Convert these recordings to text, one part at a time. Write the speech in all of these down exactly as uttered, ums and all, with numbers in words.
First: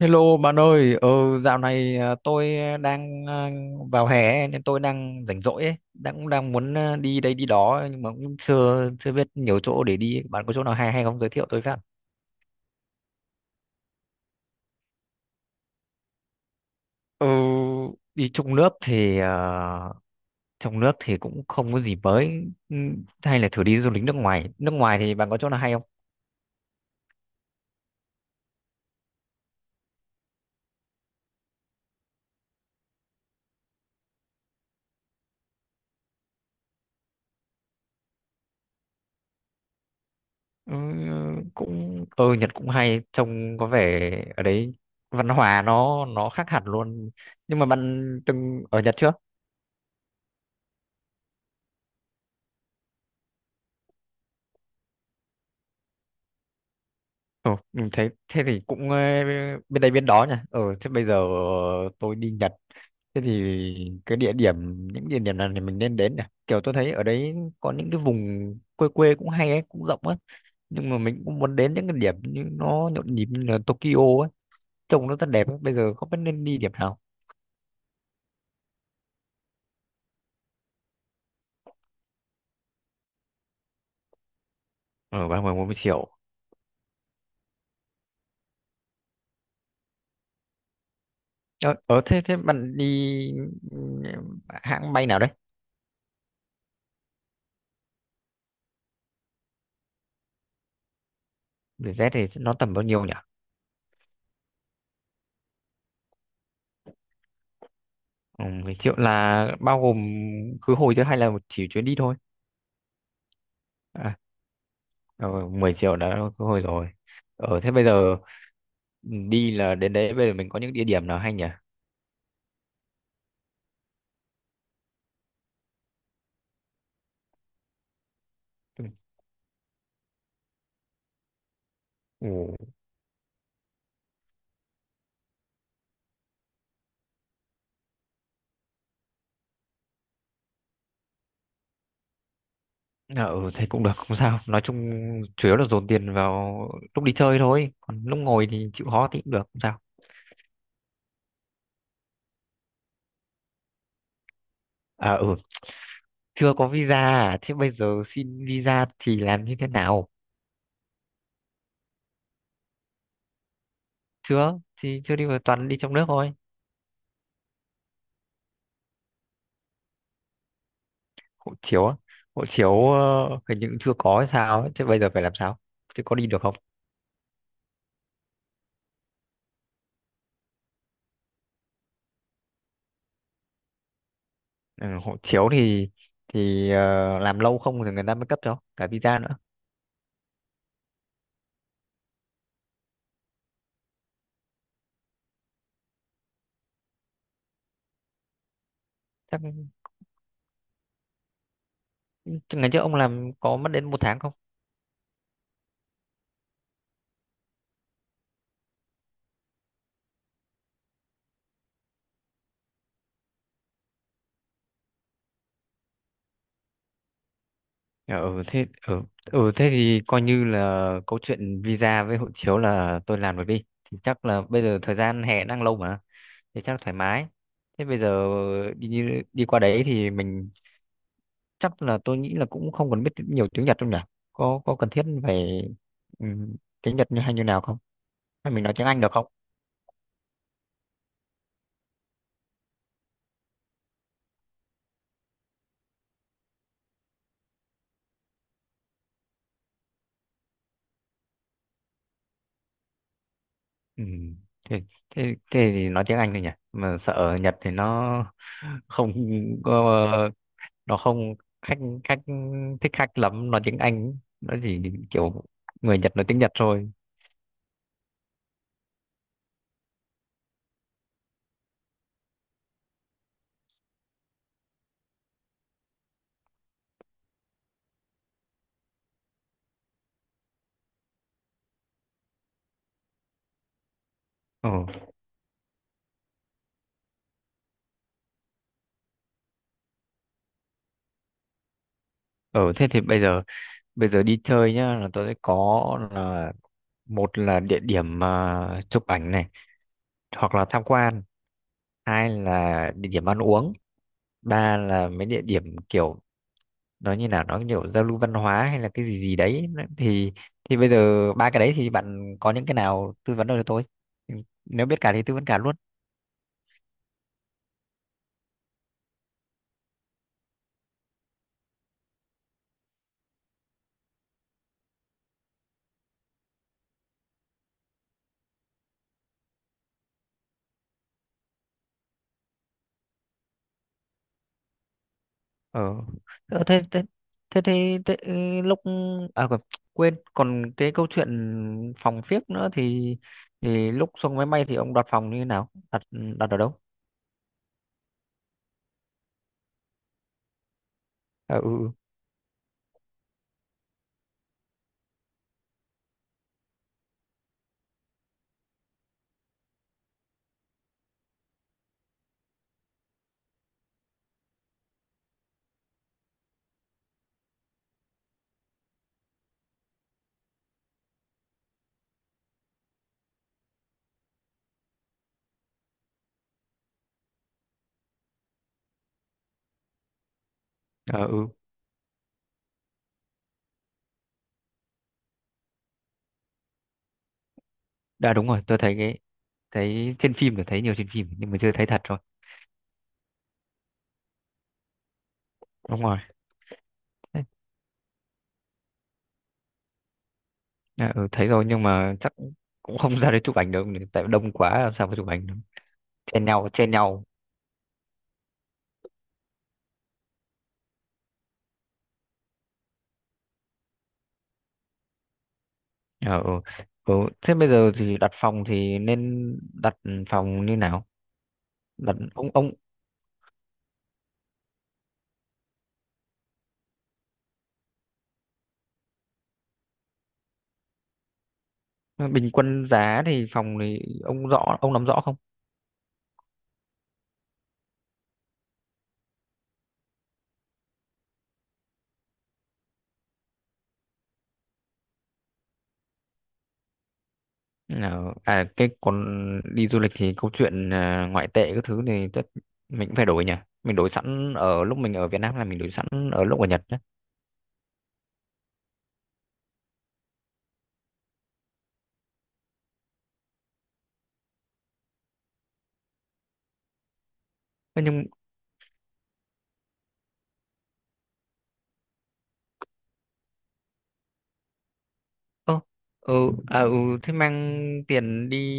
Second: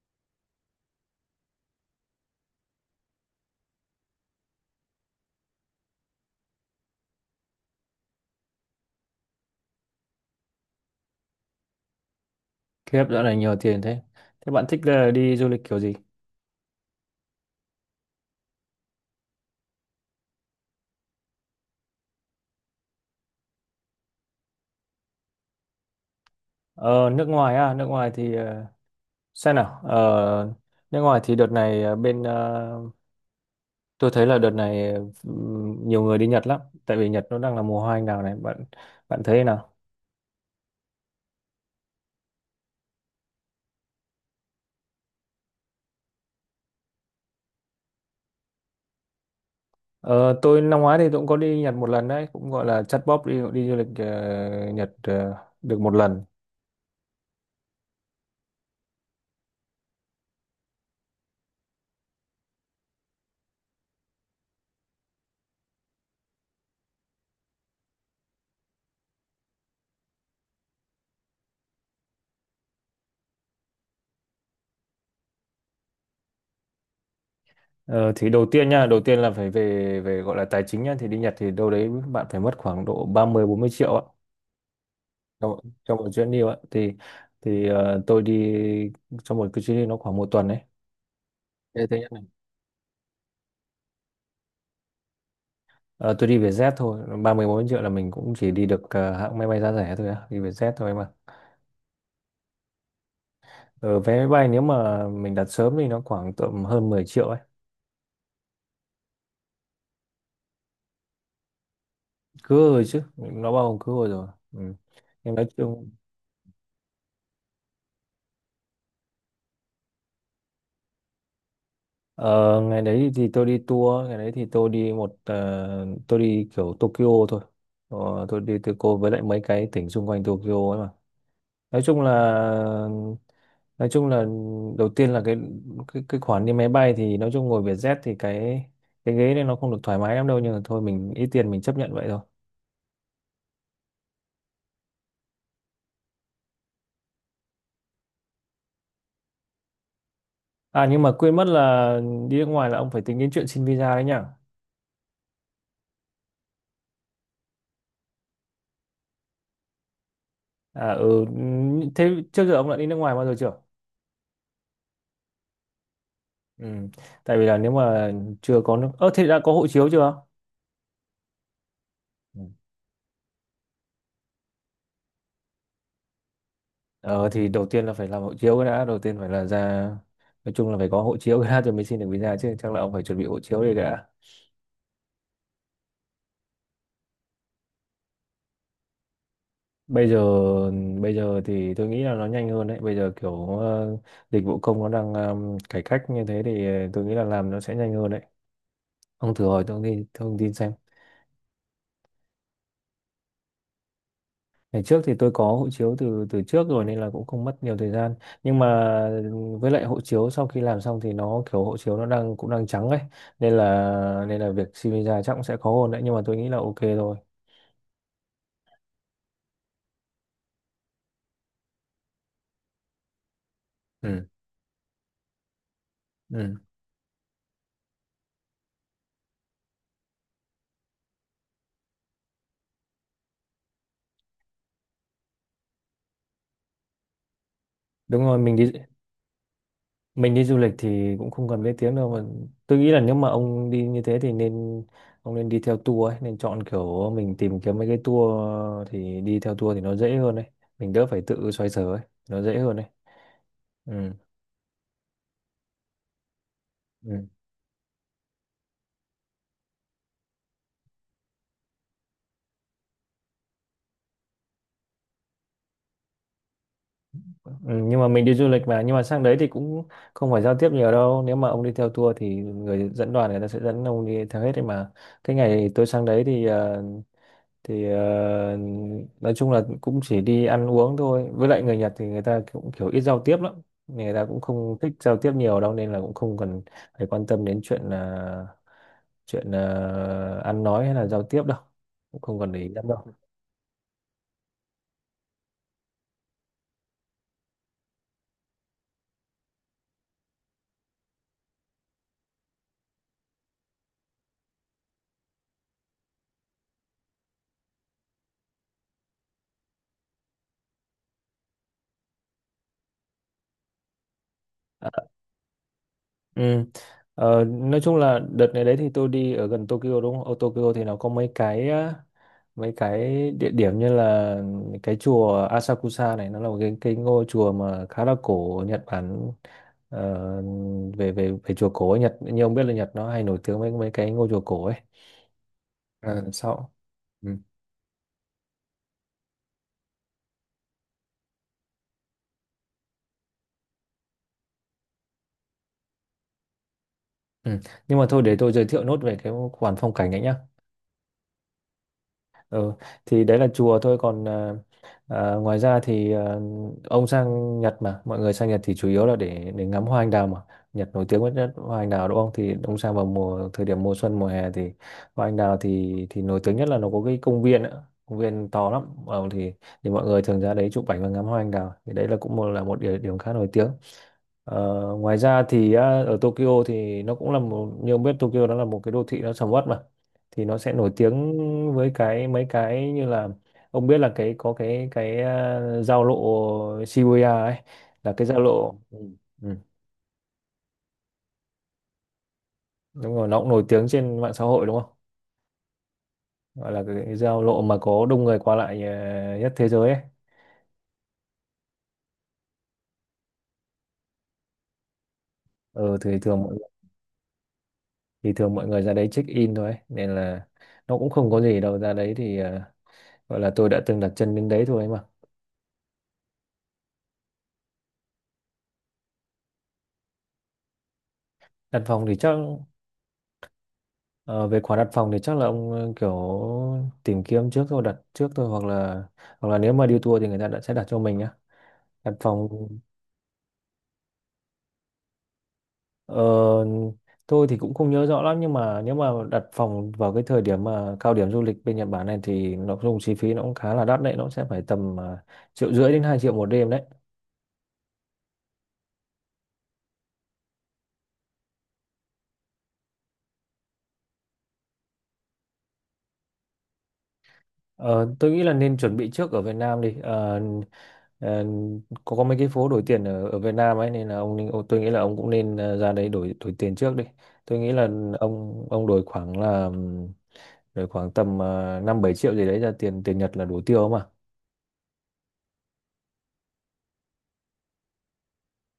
Hello bạn ơi, ờ, dạo này à, tôi đang à, vào hè nên tôi đang rảnh rỗi ấy, đang cũng đang muốn à, đi đây đi đó, nhưng mà cũng chưa chưa biết nhiều chỗ để đi. Bạn có chỗ nào hay hay không, giới thiệu tôi với. khiếp, dạo này nhiều tiền thế. Thế bạn thích là đi du lịch kiểu gì? Ừ, đi trong nước thì à, trong nước thì cũng không có gì mới. Ừ, hay là thử đi du lịch nước ngoài. Nước ngoài thì bạn có chỗ nào hay không? Ờ, nước ngoài à? Nước ngoài thì ờ, xem nào. Ờ, nước ngoài thì đợt này ờ, bên ờ, tôi thấy là đợt này ừm, nhiều người đi Nhật lắm, tại vì Nhật nó đang là mùa hoa anh đào này. Bạn bạn thấy thế nào? Ừ, cũng ờ Nhật cũng hay, trông có vẻ ở đấy văn hóa nó nó khác hẳn luôn. Nhưng mà bạn từng ở Nhật chưa? Ờ, tôi năm ngoái thì tôi cũng có đi Nhật một lần đấy, cũng gọi là chắt bóp đi đi du lịch ờ, Nhật ờ, được một lần. Ồ, mình thấy thế thì cũng ờ, bên đây bên đó nha. Ờ thế bây giờ tôi đi Nhật. Thế thì cái địa điểm những địa điểm nào thì mình nên đến nhỉ? Kiểu tôi thấy ở đấy có những cái vùng quê quê cũng hay ấy, cũng rộng ấy. Nhưng mà mình cũng muốn đến những cái điểm như nó nhộn nhịp như là Tokyo ấy, trông nó rất đẹp ấy. Bây giờ không biết nên đi điểm nào. Ờ, thì đầu tiên nha, đầu tiên là phải về về gọi là tài chính nhá, thì đi Nhật thì đâu đấy bạn phải mất khoảng độ ba mươi bốn mươi triệu ạ. Ờ, Trong ba mươi bốn mươi trong một triệu. chuyến đi ạ thì thì ờ, tôi đi trong một cái chuyến đi nó khoảng một tuần đấy. Ờ, Thế thứ ờ nhất thế này. thế bạn đi ừ, hãng bay nào đấy? Ờ, tôi đi Vietjet thôi. ba mươi bốn mươi triệu là mình cũng chỉ đi được ờ, hãng máy bay giá rẻ thôi á, đi Vietjet thôi mà. Vietjet thì nó tầm bao nhiêu nhỉ? Ờ, vé máy bay nếu mà mình đặt sớm thì nó khoảng tầm hơn mười triệu ấy. Ừ, mười triệu là bao gồm khứ hồi, chứ hay là một chỉ chuyến đi thôi? Cứ rồi chứ, nó bao gồm cứ rồi À, rồi ừ. ờ, Nhưng nói mười chung triệu đã khứ hồi rồi. Ờ, thế bây giờ ừ, đi là đến đấy bây giờ mình có những địa điểm nào hay nhỉ? ờ, ngày đấy thì tôi đi tour, ngày đấy thì tôi đi một ờ, tôi đi kiểu Tokyo thôi. Ờ, tôi đi Tokyo với lại mấy cái tỉnh xung quanh Tokyo ấy. nói chung là Ừ, nói chung là đầu tiên là cái cái cái khoản đi máy bay thì nói chung ngồi Vietjet thì cái cái ghế này nó không được thoải mái lắm đâu, nhưng mà thôi mình ít tiền mình chấp nhận vậy thôi. ừ, thế cũng được, không sao. Nói chung chủ yếu là dồn tiền vào lúc đi chơi thôi. Còn lúc ngồi thì chịu khó thì cũng được, không sao. À, nhưng mà quên mất là đi nước ngoài là ông phải tính đến chuyện xin visa đấy nhá. À, ừ, chưa có visa à? Thế bây giờ xin visa thì làm như thế nào? À ừ, thế trước giờ ông đã đi nước ngoài bao giờ chưa? Chưa, thì chưa đi, vào toàn đi trong nước thôi. Ừ, tại vì là nếu mà chưa có nước ơ thế đã có hộ chiếu chưa? Hộ chiếu á? Ừ. Hộ chiếu ờ, hình như cũng chưa có hay sao ấy. Thế bây giờ phải làm sao, thế có đi được không? ờ thì đầu tiên là phải làm hộ chiếu cái đã, đầu tiên phải là ra, nói chung là phải có hộ chiếu cái đã rồi mới xin được visa chứ, chắc là ông phải chuẩn bị hộ chiếu đi cả. Ừ, hộ chiếu thì thì ờ, làm lâu không thì người ta mới cấp cho cả visa nữa? Bây giờ bây giờ thì tôi nghĩ là nó nhanh hơn đấy, bây giờ kiểu ờ, dịch vụ công nó đang ờ, cải cách như thế thì ờ, tôi nghĩ là làm nó sẽ nhanh hơn đấy. Ông chắc thử hỏi thông tin thông tin xem. chắc ngày trước ông làm có mất đến một tháng không? Ngày trước thì tôi có hộ chiếu từ từ trước rồi nên là cũng không mất nhiều thời gian, nhưng mà với lại hộ chiếu sau khi làm xong thì nó kiểu hộ chiếu nó đang cũng đang trắng ấy, nên là nên là việc xin visa chắc cũng sẽ khó hơn đấy, nhưng mà tôi nghĩ là ok thôi. Ừ thế ừ, ừ thế thì coi như là câu chuyện visa với hộ chiếu là tôi làm được đi, thì chắc Ừ. là bây giờ thời gian hè đang lâu mà, Ừ, thì chắc thoải mái. Thế bây giờ đi đi qua đấy thì mình chắc là tôi nghĩ là cũng không cần biết nhiều tiếng Nhật đâu nhỉ? Có có cần thiết phải ừm, tiếng Nhật như hay như nào không, đúng rồi. hay mình mình đi nói tiếng Anh được không? mình đi du lịch thì cũng không cần biết tiếng đâu mà. Tôi nghĩ là nếu mà ông đi như thế thì nên ông nên đi theo tour ấy, nên chọn kiểu mình tìm kiếm mấy cái tour thì đi theo tour thì nó dễ hơn đấy, mình đỡ phải tự xoay sở ấy, nó dễ hơn đấy. Ừ. Ừ. Thế, thế, thế thì nói tiếng Anh thôi nhỉ, mà sợ Ừ. ở Nhật thì nó không có- nó không khách khách thích khách lắm nói tiếng Anh, nó chỉ kiểu người Nhật nói tiếng Nhật thôi. Ừ, nhưng mà mình đi du lịch mà, nhưng mà sang đấy thì cũng không phải giao tiếp nhiều đâu, nếu mà ông đi theo tour thì người dẫn đoàn người ta sẽ dẫn ông đi theo hết đấy mà. Cái ngày tôi sang đấy thì ờ, thì ờ, nói chung là cũng chỉ đi ăn uống thôi, với lại người Nhật thì người ta cũng kiểu ít giao tiếp lắm, người ta cũng Ừ. không thích giao tiếp nhiều đâu nên là cũng không cần phải quan tâm đến chuyện là chuyện ờ, ăn nói hay là giao tiếp đâu, cũng không cần để ý ừ lắm thế thì đâu. bây giờ bây giờ đi chơi nhá, là tôi sẽ có là: một là địa điểm mà chụp ảnh này hoặc là tham quan, hai là địa điểm ăn uống, ba là mấy địa điểm kiểu nói như nào nó kiểu giao lưu văn hóa hay là cái gì gì đấy. Nó- thì thì bây giờ ba cái đấy thì bạn có những cái nào tư vấn được cho tôi? Ừ, nếu À. biết cả thì tư vấn cả luôn. Ừ. Ờ, nói chung là đợt này đấy thì tôi đi ở gần Tokyo đúng không? Ở Tokyo thì nó có mấy cái á, mấy cái địa điểm như là cái chùa Asakusa này, nó là một cái cái ngôi chùa mà khá là cổ ở Nhật Bản. Ờ, về về về chùa cổ ở Nhật, như ông biết là Nhật nó hay nổi tiếng với mấy cái ngôi chùa cổ ấy. Ờ. Ờ, Ờ, sau. thế thế Ừ. thế thế, thế ừ, lúc à quên quên, còn cái câu chuyện phòng phiếc nữa, thì thì lúc xuống máy bay thì ông đặt phòng như thế nào, đặt đặt ở đâu? Ừ. Nhưng mà thôi, để tôi giới thiệu nốt về cái khoản phong cảnh ấy nhá. À, ừ, Ừ, thì đấy là chùa thôi, còn à, à, ngoài ra thì à, ông sang Nhật, mà mọi người sang Nhật thì chủ yếu là để để ngắm hoa anh đào mà, Nhật nổi tiếng với nhất hoa anh đào đúng không, thì ông sang vào mùa thời điểm mùa xuân mùa hè thì hoa anh đào thì thì nổi tiếng nhất là nó có cái công viên nữa, công viên to lắm ờ, thì thì mọi người thường ra đấy chụp ảnh và ngắm hoa anh đào, thì đấy là cũng một là một địa điểm khá nổi tiếng. Ờ, ngoài ra thì á, ở Tokyo thì nó cũng là một, như ông biết Tokyo nó là một cái đô thị nó sầm uất mà, thì nó sẽ nổi ừ, tiếng à, ừ. với cái mấy cái như là ông biết là cái có cái cái à, giao lộ Shibuya ấy, là cái Đã giao đúng rồi, lộ tôi thấy ừ. cái Ừ. thấy trên phim thì thấy nhiều trên phim nhưng mà chưa thấy thật. Đúng rồi, nó cũng nổi tiếng trên mạng xã hội đúng không, Đúng rồi. gọi là cái giao Đấy, lộ mà có đông người qua lại à, nhất thế giới ấy. à, ừ, thấy rồi nhưng mà chắc cũng không ra đấy chụp ảnh được, tại đông quá làm sao mà chụp ảnh được, ừ, thì thường chen mọi nhau chen nhau. thì thường mọi người ra đấy check in thôi ấy, nên là nó cũng không có gì đâu, ra đấy thì à, gọi là tôi đã từng đặt chân đến đấy thôi. Ờ, ừ. Ừ. Thế bây giờ thì đặt phòng thì nên đặt phòng như nào? Đặt phòng thì đặt chắc ông ông ờ, Về khoản đặt phòng thì chắc là ông ờ, kiểu tìm kiếm trước thôi, đặt trước thôi, hoặc là hoặc là nếu mà đi tour thì người ta đã sẽ đặt cho mình á, đặt phòng. bình quân giá thì phòng thì ông rõ ông nắm rõ không? ờ, tôi thì cũng không nhớ rõ lắm, nhưng mà nếu mà đặt phòng vào cái thời điểm mà cao điểm du lịch bên Nhật Bản này thì nó dùng chi phí nó cũng khá là đắt đấy, nó sẽ phải tầm ờ, triệu rưỡi đến hai triệu một đêm đấy. Ờ, à, cái còn đi du lịch thì câu chuyện à, ngoại tệ các thứ thì tất mình cũng phải đổi nhỉ. Mình đổi sẵn ở lúc mình ở Việt Nam là mình đổi sẵn ở lúc ở Nhật nhé. Ờ, tôi nghĩ là nên chuẩn bị trước ở Việt Nam đi. Ờ, Ờ, có có mấy cái phố đổi tiền ở ở Việt Nam ấy, nên là ông, nên- ông tôi nghĩ là ông cũng nên ờ, ra đấy đổi đổi tiền trước đi. Tôi nghĩ là Nhưng ông ông đổi khoảng là ừm, đổi khoảng tầm uh, năm bảy triệu gì đấy ra tiền tiền Nhật là đủ tiêu mà. Ơ, ừ, à, ừ, thế mang tiền đi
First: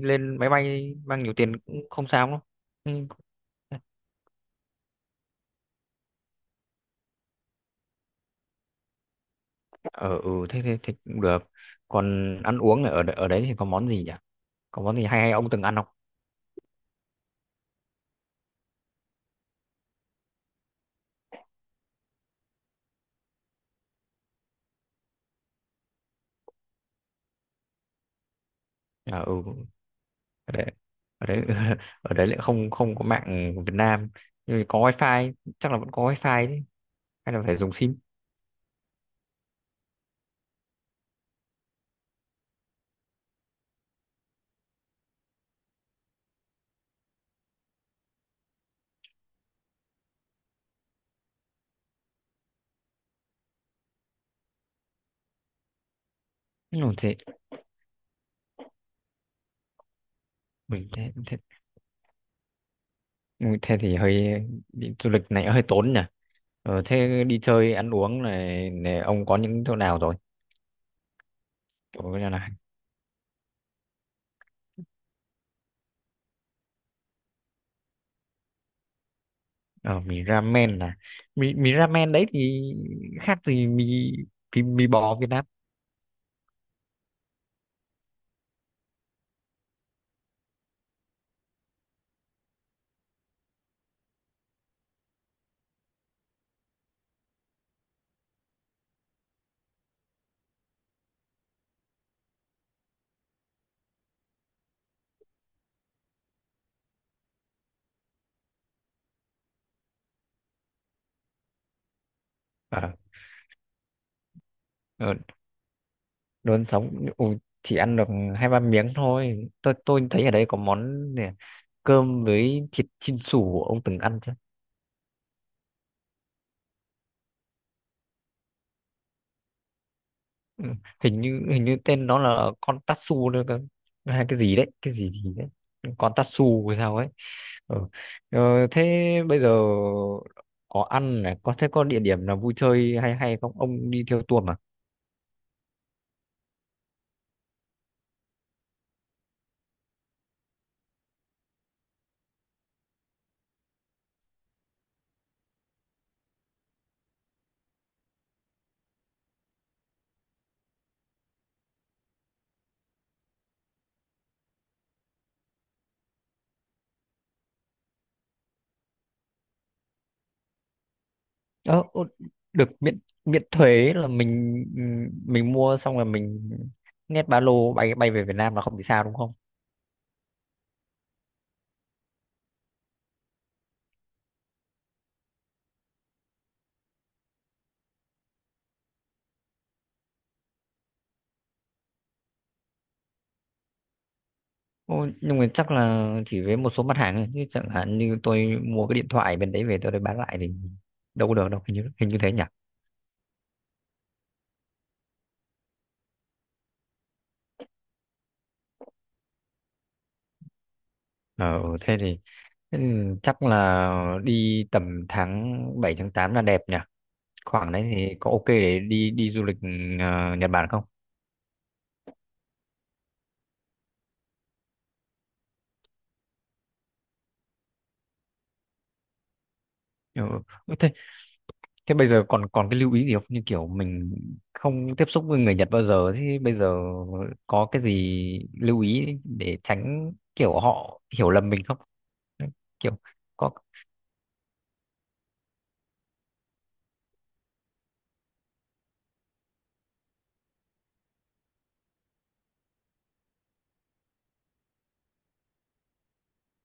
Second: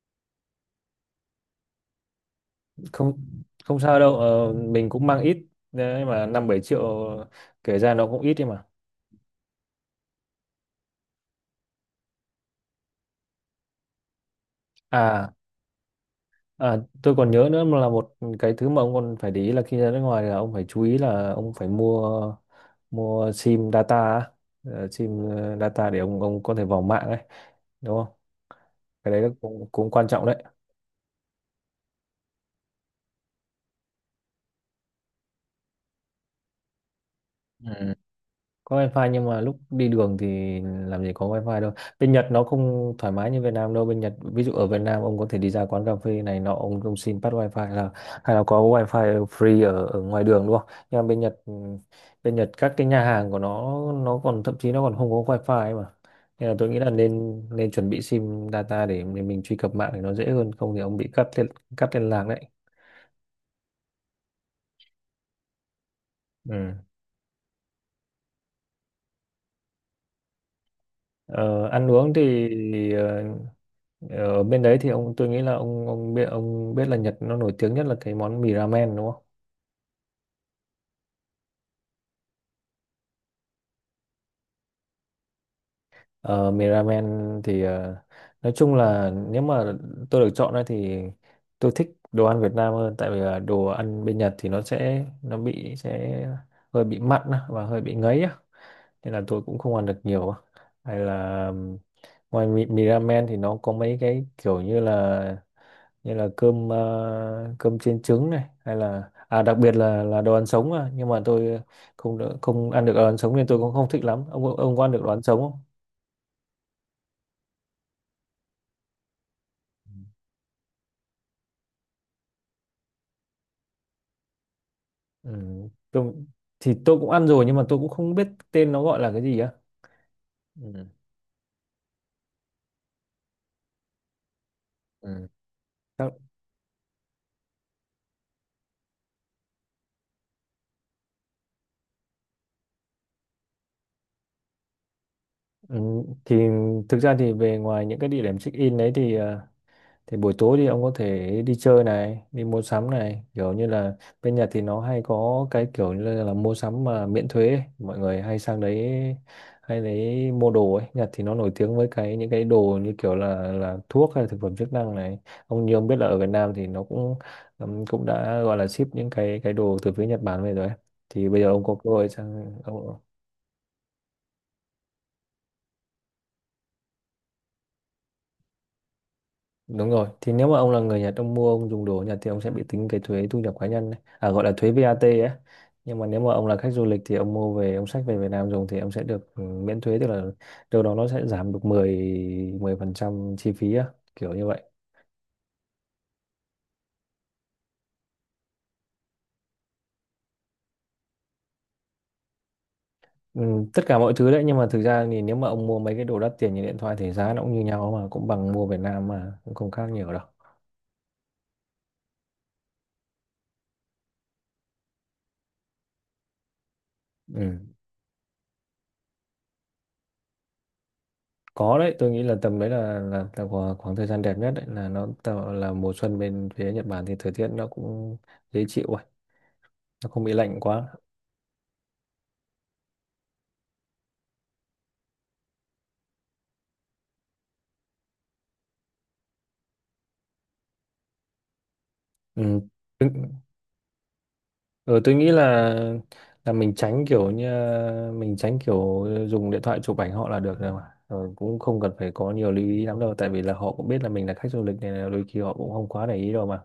lên máy bay mang nhiều tiền cũng không sao đâu. Ừ. Không, không sao đâu, ờ, mình cũng mang ít đấy mà, năm bảy triệu kể ra nó cũng ít đi mà. ờ, ừ thế, thế thế cũng được. Còn ăn uống ở đ- ở đấy thì có món gì nhỉ? Có món gì hay À. hay ông từng ăn không? À, tôi còn nhớ nữa mà, là một cái thứ mà ông còn phải để ý là khi ra nước ngoài là ông phải chú ý là ông phải mua mua sim data á. Ờ, sim ờ, data để ông ông có thể vào mạng ấy đúng không, cái À, đấy nó ừ, cũng cũng quan trọng. ở đấy ở đấy ở đấy lại không không có mạng Việt Nam, nhưng mà có wifi, chắc là vẫn có wifi đấy, hay là phải dùng Đấy, sim? có wifi nhưng mà lúc đi đường thì làm gì có wifi đâu. Bên Nhật nó không thoải mái như Việt Nam đâu, bên Nhật ví dụ ở Việt Nam ông có thể đi ra quán cà phê này nọ, ông ông xin bắt wifi, là hay là có wifi free ở ở ngoài đường đúng không, nhưng mà bên Nhật ừ, bên Nhật các cái nhà hàng của nó nó còn thậm chí nó còn không có wifi ấy mà. Nên là tôi ừ, nghĩ là thế nên nên chuẩn bị sim data để mình, mình truy cập mạng thì nó dễ hơn, không thì mình ông bị thế, cắt thế liên, cắt liên lạc đấy. Ừ, thế thì hơi đi du lịch này hơi tốn nhỉ. Ừ. Ờ, thế đi chơi ăn uống này, này ông có những chỗ nào rồi, Ờ, ăn chỗ uống như thì là... ờ, ở bên đấy thì ông tôi nghĩ là ông ông biết ông biết là Nhật nó nổi tiếng nhất là cái món mì ramen đúng không? Ờ, mì ramen là mì mì ramen đấy thì khác gì mì, mì, mì bò Việt Nam? Ờ, mì ramen thì ờ, nói chung là nếu mà tôi được chọn ấy thì tôi thích đồ ăn Việt Nam hơn, tại vì là đồ ăn bên Nhật thì nó sẽ nó bị sẽ hơi bị mặn á, và hơi bị ngấy á, nên là tôi cũng không ăn được nhiều á. Hay là ừm, ngoài mì, mì ramen thì nó có mấy cái kiểu như là như là cơm ờ, cơm chiên trứng này, hay là à đặc biệt là là đồ ăn sống à, nhưng mà tôi không đỡ- không Ờ, ăn được đồ ăn sống nên tôi cũng không thích lắm. Ông ông có ăn được đồ ờ, ăn sống không? đồ ăn sống, ừ, chỉ ăn được hai ba miếng thôi, tôi tôi thấy ở đây có món này, cơm với thịt chin sủ, ông từng ăn chưa? Ừ. tôi, thì tôi cũng ăn rồi nhưng mà tôi cũng không biết tên nó gọi là cái gì á. Ừ, Ừ. hình như hình như tên nó là con tatsu nữa cơ, hay cái gì đấy cái gì Ừ. gì đấy, con Chắc. tatsu hay sao ấy. Ừ. Ờ, thế bây giờ có ăn này, có thế có địa điểm nào vui chơi hay hay không? Ông đi theo tour mà. Ừ. Thì thực ra thì về ngoài những cái địa điểm check in đấy thì ờ, thì buổi tối thì ông có thể đi chơi này, đi mua sắm này, kiểu như là bên Nhật thì nó hay có cái kiểu như là, là mua sắm mà miễn thuế ấy, mọi người hay sang đấy hay đấy mua đồ ấy. Nhật thì nó nổi tiếng với cái những cái đồ như kiểu là là thuốc hay là thực phẩm chức năng này. Ông như ông biết là ở Việt Nam thì nó cũng ừm, cũng đã gọi là ship những cái cái đồ từ phía Nhật Bản về rồi ấy, thì bây giờ ông có Ờ, cơ ô, hội sang được miễn ông. miễn thuế là mình mình mua xong là mình nhét ba lô bay bay về Việt Nam là không bị sao đúng không? Đúng rồi, thì nếu mà ông là người Nhật, ông mua, ông dùng đồ ở Nhật thì ông sẽ bị tính cái thuế thu nhập cá nhân đấy, à, gọi là thuế vát ấy. Nhưng mà nếu mà ông là khách du lịch thì ông mua về, ông xách về Việt Nam dùng thì ông sẽ được ừ, miễn thuế, tức là đâu đó nó sẽ giảm được mười mười phần trăm chi phí á, kiểu như vậy. Ô, nhưng mà chắc là chỉ với một số mặt hàng thôi, chứ chẳng hạn như tôi mua cái điện thoại bên đấy về tôi bán lại thì đâu có được đâu, hình như hình như thế nhỉ? Ừ, tất cả mọi thứ đấy, nhưng mà thực ra thì nếu mà ông mua mấy cái đồ đắt tiền như điện thoại thì giá nó cũng như nhau mà, cũng bằng mua Việt Nam mà, cũng không khác nhiều đâu. Ờ, ừ, thế thì thế thì chắc là đi tầm tháng bảy tháng tám là đẹp nhỉ? Ừ. Khoảng đấy thì có ok để đi đi du lịch ờ, Nhật Bản không? Có đấy, tôi nghĩ là tầm đấy là là, là khoảng, khoảng thời gian đẹp nhất đấy, là nó tạo là mùa xuân bên phía Nhật Bản thì thời tiết nó cũng dễ chịu rồi, nó Ừ. không bị lạnh Thế, quá. thế bây giờ còn còn cái lưu ý gì không? Như kiểu mình không tiếp xúc với người Nhật bao giờ, thì bây giờ có cái gì lưu ý để tránh kiểu họ hiểu lầm mình không? Ừ. Kiểu Tôi, có... ừ, tôi nghĩ là là mình tránh kiểu như mình tránh kiểu dùng điện thoại chụp ảnh họ là được rồi mà, rồi cũng không cần phải có nhiều lưu ý lắm đâu, tại vì là họ cũng biết là mình là khách du lịch này, là đôi khi họ cũng không quá để ý đâu mà.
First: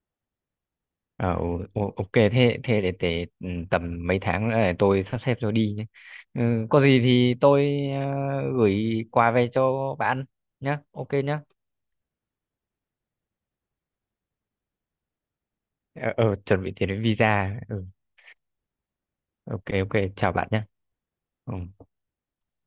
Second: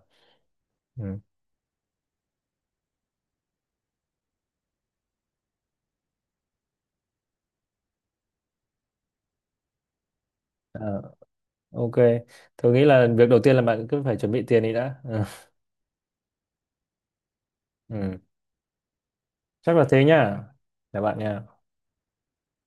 Ừ. Ờ, ừ, ừ, ok, thế thế để, để ừ, tầm mấy tháng nữa để tôi sắp xếp rồi đi nhé. Ừ, có gì thì tôi ờ, gửi quà về cho bạn nhé. Ờ, Ok nhé. ok, tôi nghĩ là việc đầu tiên là bạn cứ phải chuẩn bị tiền đi đã, ừ. Ờ, ờ, chuẩn bị tiền đến visa. Ừ. Ừ. Ok, Chắc là ok, thế chào nhá, bạn nhé. chào bạn nha. Ừ.